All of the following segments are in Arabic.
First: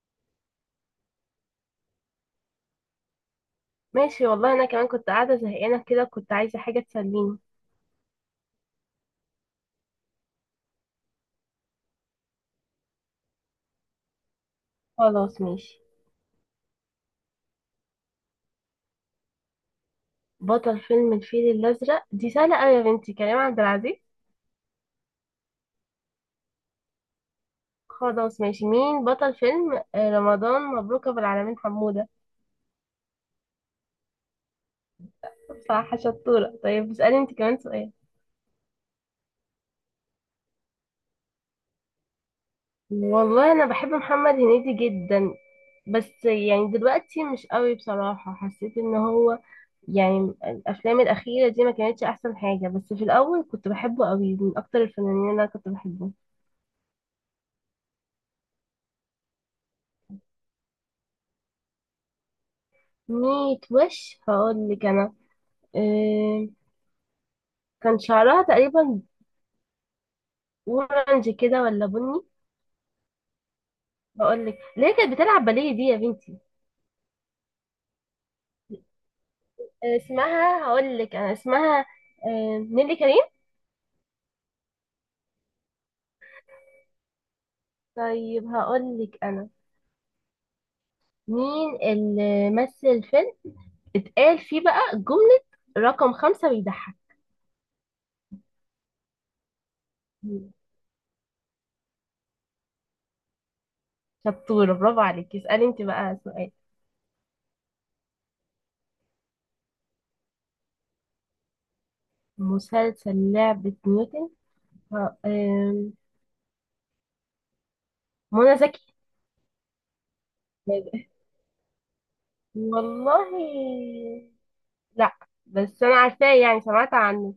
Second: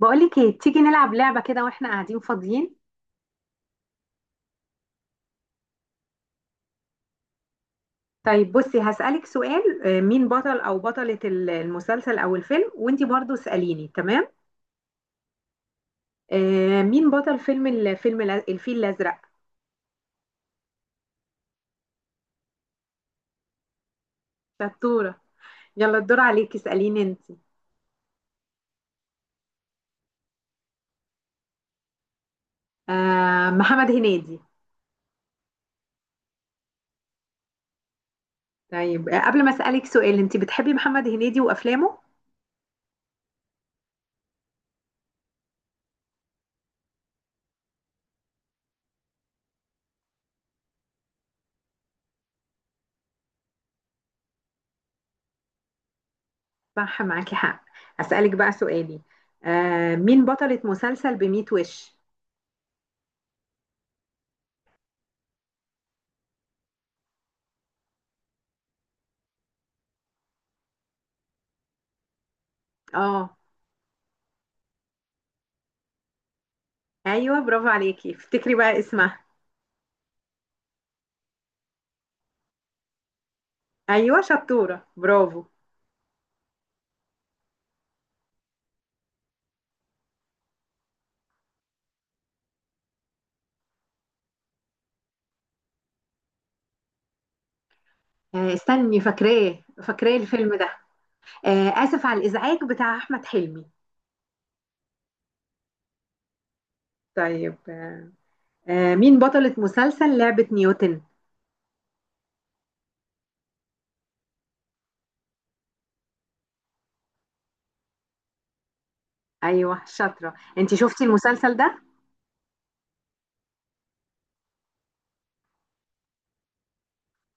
بقولك ايه؟ تيجي نلعب لعبة كده واحنا قاعدين فاضيين. ماشي والله انا كمان كنت قاعده زهقانه كده، كنت عايزه حاجه تسليني. طيب بصي، هسألك سؤال. مين بطل او بطلة المسلسل او الفيلم، وانتي برضو اسأليني، تمام؟ خلاص ماشي. مين بطل فيلم الفيل الازرق؟ بطل فيلم الفيل الازرق دي سهله قوي يا بنتي، كريم عبد العزيز. شطورة. يلا الدور عليكي، اسأليني انتي. خلاص ماشي، مين بطل فيلم رمضان مبروك ابو العالمين حموده؟ محمد هنيدي. صح، شطوره. طيب اسالي انت كمان سؤال. طيب، قبل ما اسألك سؤال، انتي بتحبي محمد هنيدي وافلامه؟ والله انا بحب محمد هنيدي جدا. بس يعني دلوقتي مش قوي بصراحه، حسيت ان هو يعني الافلام الاخيره دي ما كانتش احسن حاجه. بس في الاول كنت بحبه قوي، من اكتر الفنانين اللي انا كنت بحبه. صح، معاكي حق. اسألك بقى سؤالي. مين بطلة مسلسل بميت وش؟ ميت وش، هقول لك انا. إيه، كان شعرها تقريبا اورنج كده ولا بني؟ اه. هقول لك ليه، كانت بتلعب باليه دي يا بنتي. ايوه، برافو عليكي، افتكري بقى اسمها. إيه اسمها، هقول لك انا اسمها. إيه، نيلي كريم. ايوه شطوره، برافو. طيب هقول لك انا مين اللي مثل فيلم اتقال فيه بقى جملة رقم 5 بيضحك. استني، فاكراه مين؟ الفيلم ده. اسف على الازعاج، بتاع احمد حلمي. شطورة، برافو عليك. اسألي انت بقى سؤال. طيب، مين بطلة مسلسل لعبة نيوتن؟ مسلسل لعبة نيوتن. إيه، منى زكي. ايوه شاطره. انت شفتي المسلسل ده؟ والله لا، بس انا عارفاه، يعني سمعت عنه.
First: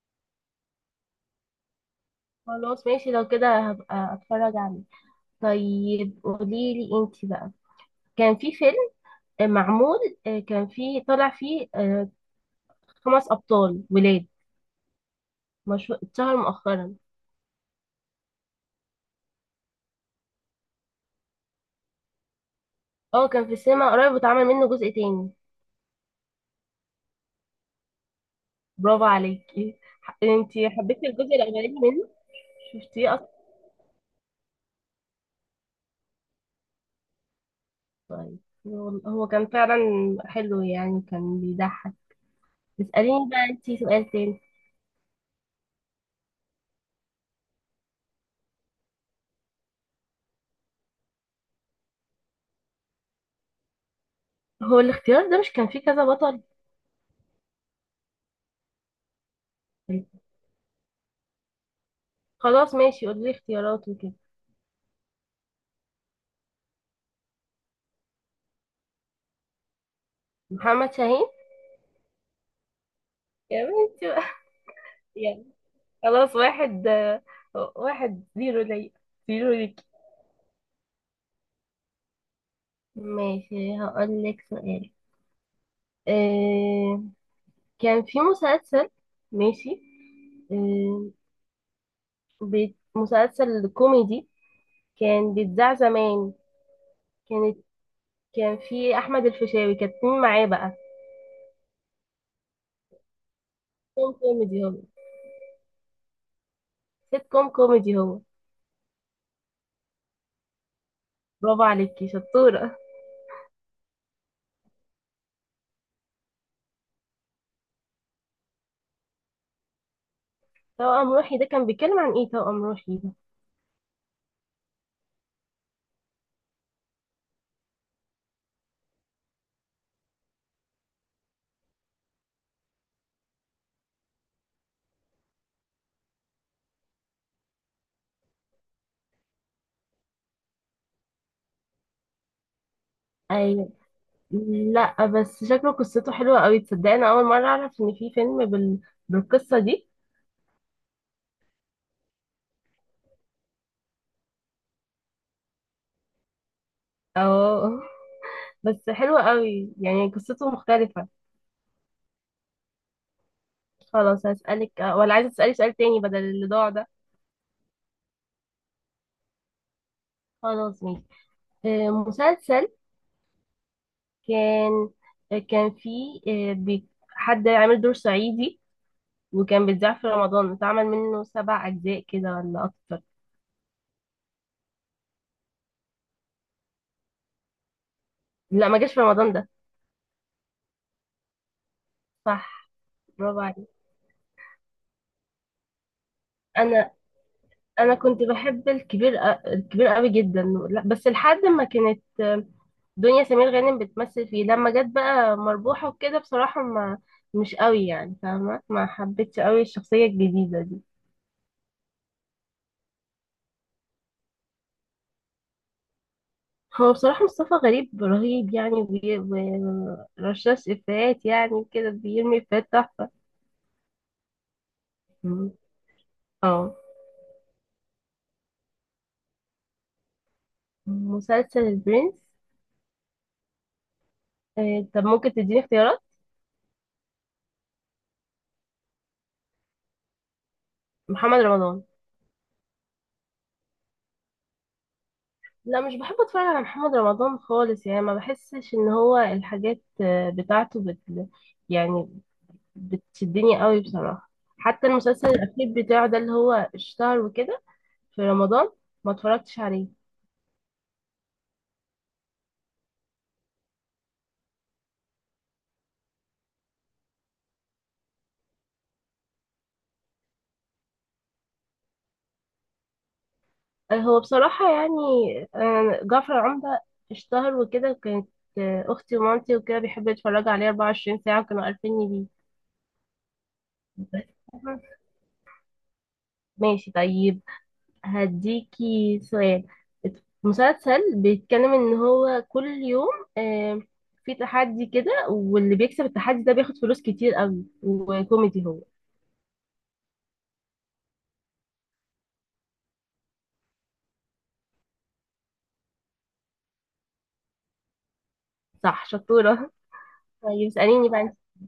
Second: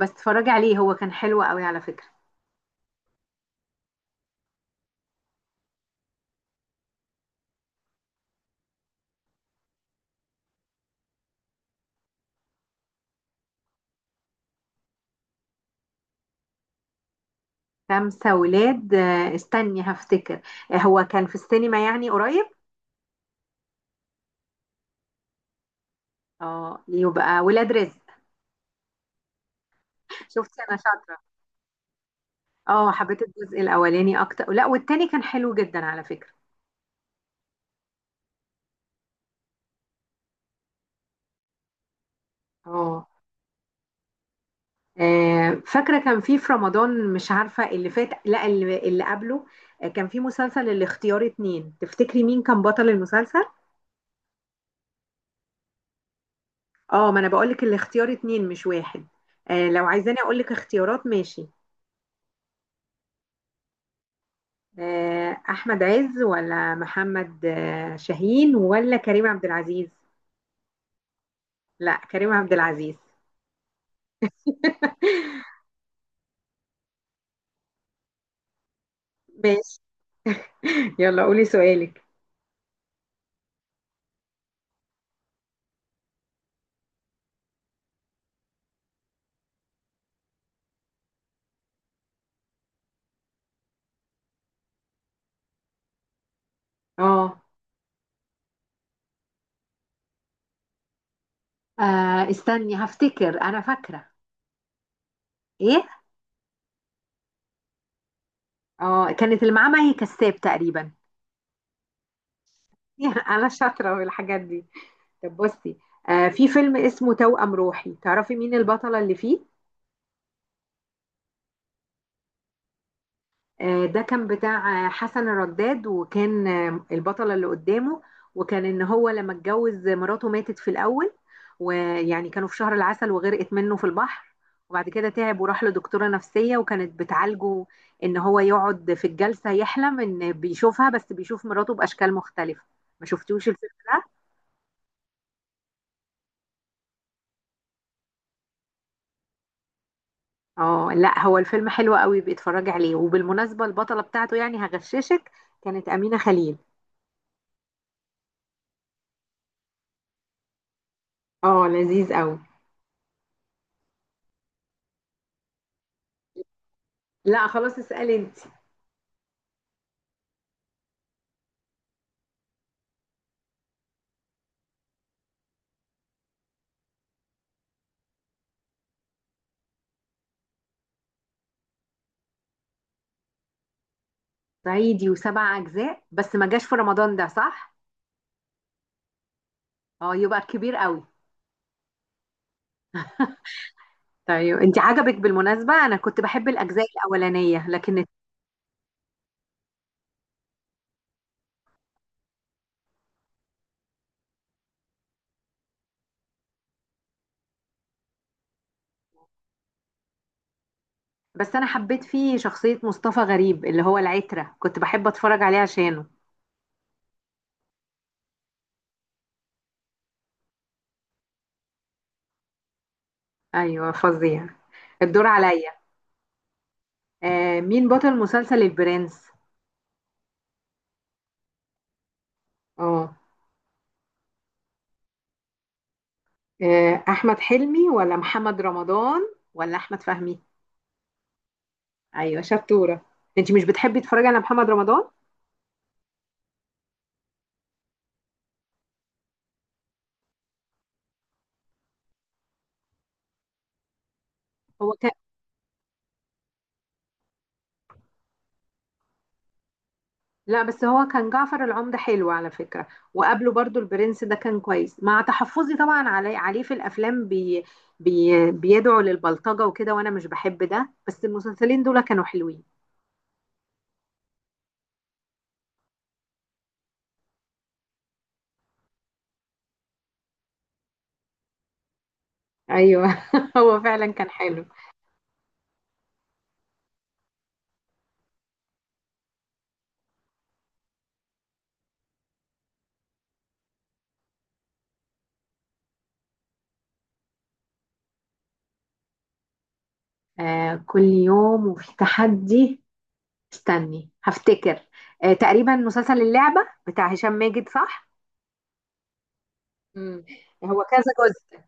بس اتفرجي عليه، هو كان حلو قوي على فكره. خلاص ماشي، لو كده هبقى اتفرج عليه. طيب قوليلي انتي بقى. كان في فيلم معمول، كان فيه طلع فيه 5 ابطال ولاد، مشهور اتشهر مؤخرا. خمسه ولاد، استني هفتكر. هو كان في السينما يعني قريب. اه كان في السينما قريب، واتعمل منه جزء تاني. اه، يبقى ولاد رزق. برافو عليكي، شفتي انتي انا حبيتي شاطره. الجزء الاولاني منه؟ اه، شفتيه حبيت اصلا؟ الجزء الاولاني اكتر، لا، والتاني كان حلو جدا على فكره. طيب. هو كان فعلا حلو، يعني كان بيضحك. اه. اسأليني بقى انتي سؤال تاني. فاكرة كان في رمضان، مش عارفة اللي فات لا اللي قبله. كان في مسلسل الاختيار اتنين، تفتكري مين كان بطل المسلسل؟ هو الاختيار ده مش كان فيه كذا بطل؟ اه، ما انا بقولك الاختيار اتنين مش واحد. لو عايزاني اقولك اختيارات ماشي. خلاص ماشي، قولي لي اختيارات وكده. احمد عز ولا محمد شاهين ولا كريم عبد العزيز؟ محمد شاهين. لا، كريم عبد العزيز. يا بنتي بقى. يعني خلاص، واحد 1-0 ليا، زيرو ماشي. ليك. يلا قولي سؤالك. ماشي هقول لك سؤال. آه كان في مسلسل، ماشي، آه مسلسل كوميدي كان بيتذاع زمان. اه. كانت، كان في احمد الفيشاوي، كانت مين معاه بقى؟ استني هفتكر، انا سيت فاكرة. كوم كوميدي هو. ايه؟ سيت كوم كوميدي هو. اه، كانت اللي معاه مي كساب تقريبا. برافو عليكي شطورة. انا شاطره في الحاجات دي. طب بصي، آه، في فيلم اسمه توأم روحي، تعرفي مين البطله اللي فيه؟ توأم روحي ده كان بيتكلم عن ايه، توأم روحي ده؟ آه، ده كان بتاع حسن الرداد، وكان آه البطله اللي قدامه، وكان ان هو لما اتجوز، مراته ماتت في الاول، ويعني كانوا في شهر العسل وغرقت منه في البحر. وبعد كده تعب وراح لدكتوره نفسيه وكانت بتعالجه، ان هو يقعد في الجلسه يحلم ان بيشوفها، بس بيشوف مراته باشكال مختلفه. ما شفتوش الفيلم؟ أيوة. لا بس شكله قصته حلوة قوي. تصدق انا اول مرة اعرف ان في فيلم بالقصة دي. اه، لا، هو الفيلم حلو قوي، بيتفرج عليه، وبالمناسبة البطلة بتاعته، يعني هغششك، كانت أمينة خليل. اه بس حلوة قوي، يعني قصته مختلفة. اه، لذيذ قوي. خلاص هسألك، ولا عايزة تسألي سؤال تاني بدل اللي ضاع ده؟ لا خلاص، اسألي انت. خلاص ماشي. مسلسل كان كان فيه حد عامل دور صعيدي، وكان بيتذاع في رمضان، اتعمل منه 7 اجزاء كده ولا اكتر. صعيدي وسبع أجزاء، بس ما جاش في رمضان ده، صح؟ لا ما جاش في رمضان ده. اه، يبقى كبير قوي. صح، برافو عليك. طيب انت عجبك؟ بالمناسبة أنا كنت بحب الأجزاء انا الأولانية، انا لكن كنت بحب الكبير، الكبير قوي جدا. لا، بس لحد ما كانت دنيا سمير غانم بتمثل فيه، لما جت بقى مربوحة وكده بصراحة ما، مش قوي يعني فاهمة، ما حبيتش قوي الشخصية الجديدة دي. بس أنا حبيت فيه شخصية مصطفى غريب اللي هو العترة، كنت بحب أتفرج عليه عشانه. هو بصراحة مصطفى غريب رهيب يعني، ورشاش إفيهات، يعني كده بيرمي إفيهات تحفة. أيوه، فظيع. الدور مم. عليا. اه. آه، مين بطل مسلسل البرنس؟ مسلسل البرنس. اه. طب ممكن تديني اختيارات؟ احمد حلمي ولا محمد رمضان ولا احمد فهمي؟ محمد رمضان. ايوه شطوره. انت مش بتحبي تتفرجي على محمد رمضان؟ لا مش بحب اتفرج على محمد رمضان خالص، يعني ما بحسش ان هو الحاجات بتاعته يعني بتشدني قوي بصراحة. حتى هو كان، المسلسل الاخير بتاعه ده اللي هو اشتهر وكده في رمضان ما اتفرجتش عليه. لا، بس هو كان جعفر العمدة حلو على فكره، وقبله برضو البرنس ده كان كويس، مع تحفظي طبعا علي عليه في الافلام، بيدعو للبلطجه وكده وانا مش بحب ده، بس المسلسلين دول كانوا حلوين. هو بصراحة يعني، جعفر العمدة اشتهر وكده، كانت اختي ومامتي وكده بيحبوا يتفرجوا عليه 24 ساعة، وكانوا عارفيني بيه. ايوه، هو فعلا كان حلو. ماشي طيب، هديكي سؤال. مسلسل بيتكلم ان هو كل يوم آه، في تحدي كده، واللي بيكسب التحدي ده بياخد فلوس كتير قوي، وكوميدي هو. آه، كل يوم وفي تحدي، استني هفتكر. آه، تقريبا مسلسل اللعبه بتاع هشام ماجد، صح؟ صح، شطورة. مم. طيب هو كذا اسأليني بقى انت. جزء؟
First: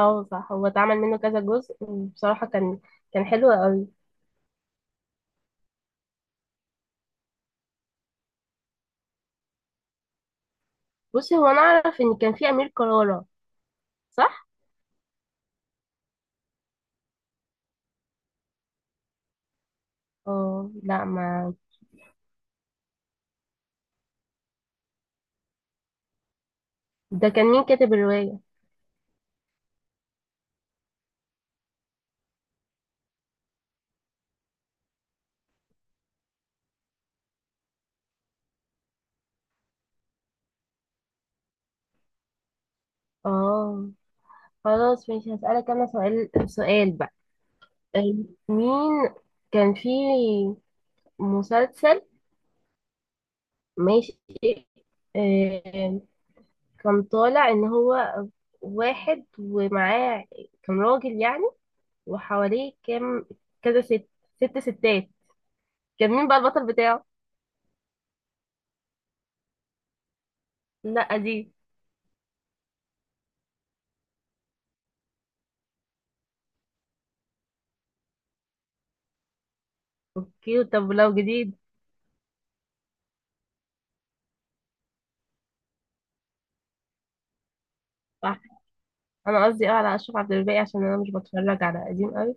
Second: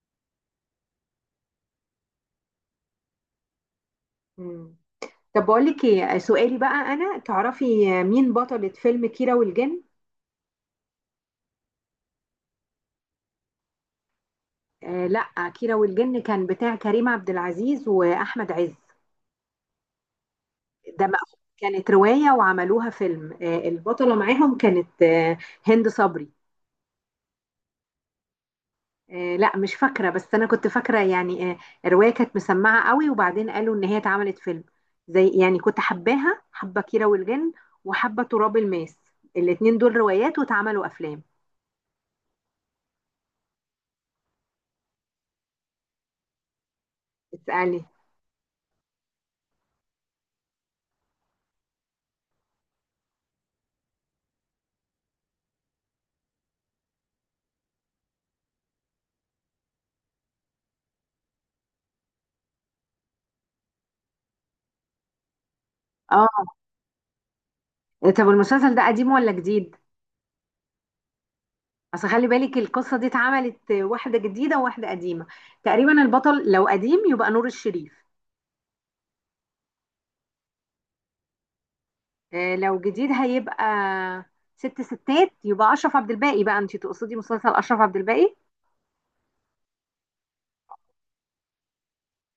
اه صح، هو اتعمل منه كذا جزء، وبصراحة كان حلو قوي. مم. طب بقول لك ايه سؤالي بقى، انا تعرفي مين بطلة فيلم كيرة والجن؟ بصي هو انا اعرف ان كان في امير كرارة، صح؟ آه، لا، كيرة والجن كان بتاع كريم عبد العزيز واحمد عز. اه لا ما، كانت رواية وعملوها فيلم، آه البطلة معاهم كانت آه هند صبري. ده كان مين كاتب الرواية؟ آه، لا، مش فاكرة، بس انا كنت فاكرة يعني آه، الرواية كانت مسمعة قوي، وبعدين قالوا ان هي اتعملت فيلم. زي يعني كنت حباها، حبة كيرة والجن وحبة تراب الماس، الاتنين دول روايات واتعملوا افلام. اه خلاص ماشي، هسألك انا سؤال سؤال بقى. اسألي. آه، مين كان في مسلسل، ماشي، آه، كان طالع ان هو واحد ومعاه، كان راجل يعني، وحواليه كام، كذا ست، ست ستات. كان مين بقى اه. البطل بتاعه؟ إيه، طب المسلسل ده قديم ولا جديد؟ لا دي، اصل خلي بالك، القصة دي اتعملت واحدة جديدة وواحدة قديمة. تقريبا البطل لو قديم يبقى نور الشريف. كيوت. طب ولو جديد؟ لو جديد هيبقى ست ستات، يبقى اشرف عبد الباقي. بقى انت تقصدي مسلسل اشرف عبد الباقي؟ صح، انا قصدي اه على اشرف عبد الباقي، عشان انا مش بتفرج على قديم قوي،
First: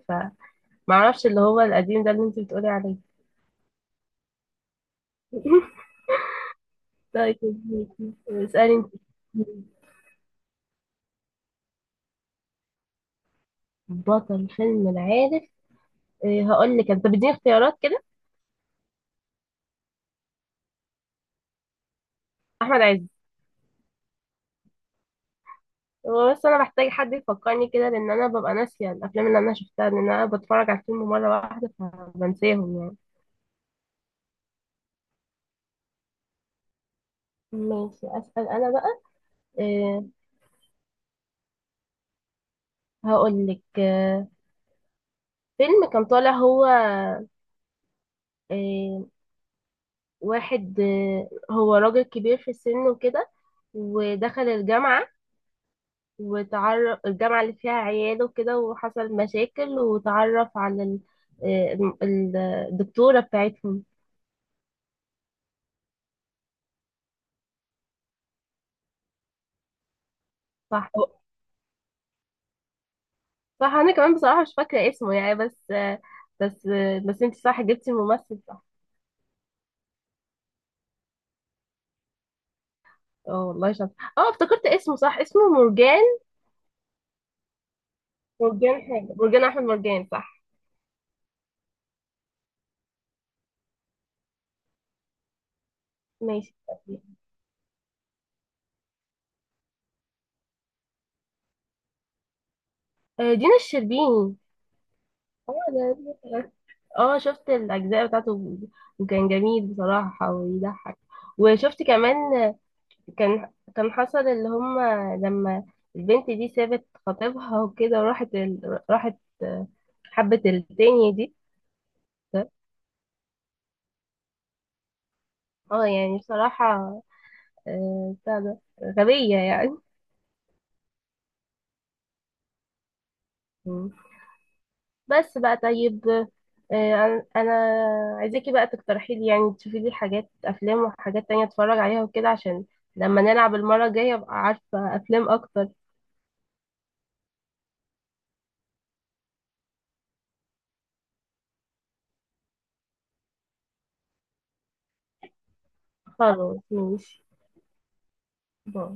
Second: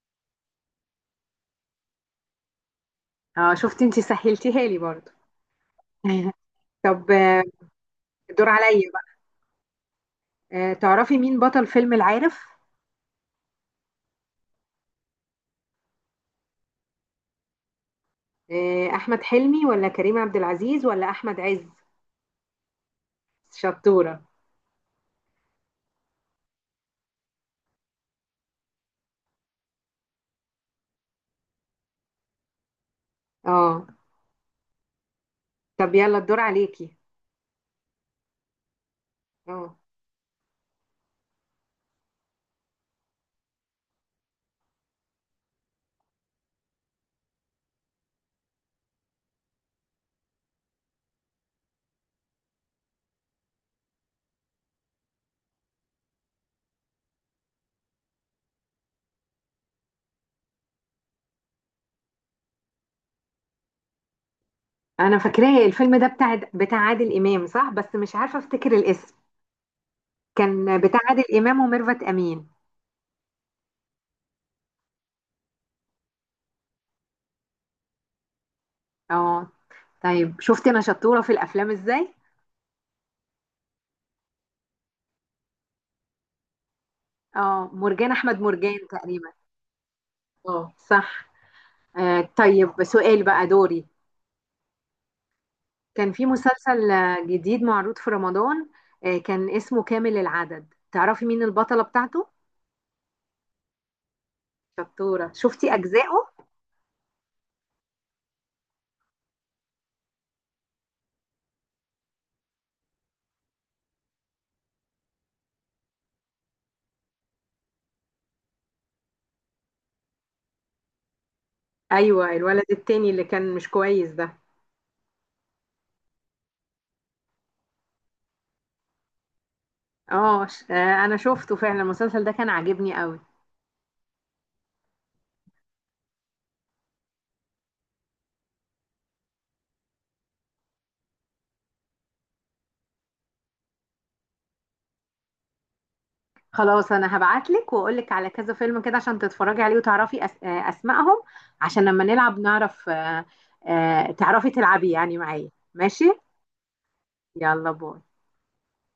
فمعرفش اللي هو القديم ده اللي انت بتقولي عليه. اه، شفتي انت سهلتيها لي برضه. طب طيب آه، الدور اسألي انت. عليا بقى. تعرفي مين بطل فيلم العارف؟ بطل فيلم العارف، هقول لك، انت بتديني اختيارات كده. احمد حلمي ولا كريم عبد العزيز ولا احمد عز؟ احمد عز. شطورة. هو بس انا محتاج حد يفكرني كده، لان انا ببقى ناسيه الافلام اللي انا شفتها، لان انا بتفرج على الفيلم مره واحده فبنساهم يعني. اه، طب يلا الدور عليكي. ماشي اسال انا بقى. اه، أه، هقول لك، أه، فيلم كان طالع هو، أه، واحد، أه، هو راجل كبير في السن وكده، ودخل الجامعه، وتعرف الجامعه اللي فيها عياله وكده، وحصل مشاكل، وتعرف على آه، الم- الدكتوره بتاعتهم. انا فاكراه الفيلم ده، بتاع عادل امام، صح، بس مش عارفه افتكر الاسم. كان بتاع صح. عادل امام وميرفت امين. صح، انا كمان بصراحه مش فاكره اسمه يعني، بس بس انت صح جبتي الممثل، صح. اه. طيب شفت انا شطوره في الافلام ازاي. اه والله شاطر، اه افتكرت اسمه، صح، اسمه مرجان. اه، مرجان احمد مرجان مرجان حاجه، تقريبا. مرجان احمد مرجان، صح. اه صح. آه طيب سؤال بقى دوري. كان في ماشي. مسلسل جديد معروض في رمضان، آه كان اسمه كامل العدد، تعرفي مين البطله بتاعته؟ دينا الشربيني. شطوره. اه شفتي اجزائه؟ اه شفت الاجزاء بتاعته، وكان جميل بصراحه ويضحك. وشفت كمان كان حصل اللي هم، لما البنت دي سابت خطيبها وكده وراحت راحت، حبت التانية دي. ايوه، الولد التاني اللي كان مش كويس ده. اه يعني بصراحة، بتاع ده غبية يعني. اه انا شفته فعلا، المسلسل ده كان عاجبني قوي. مم. بس بقى طيب، انا عايزاكي بقى تقترحي لي، يعني تشوفي لي حاجات افلام وحاجات تانية اتفرج عليها وكده، عشان لما نلعب المرة الجاية ابقى عارفة افلام اكتر. خلاص، انا هبعتلك واقولك على كذا فيلم كده، عشان تتفرجي عليه وتعرفي أس... آه، اسمائهم، عشان لما نلعب نعرف تعرفي تلعبي يعني معايا، ماشي؟ خلاص ماشي، يلا باي. باي.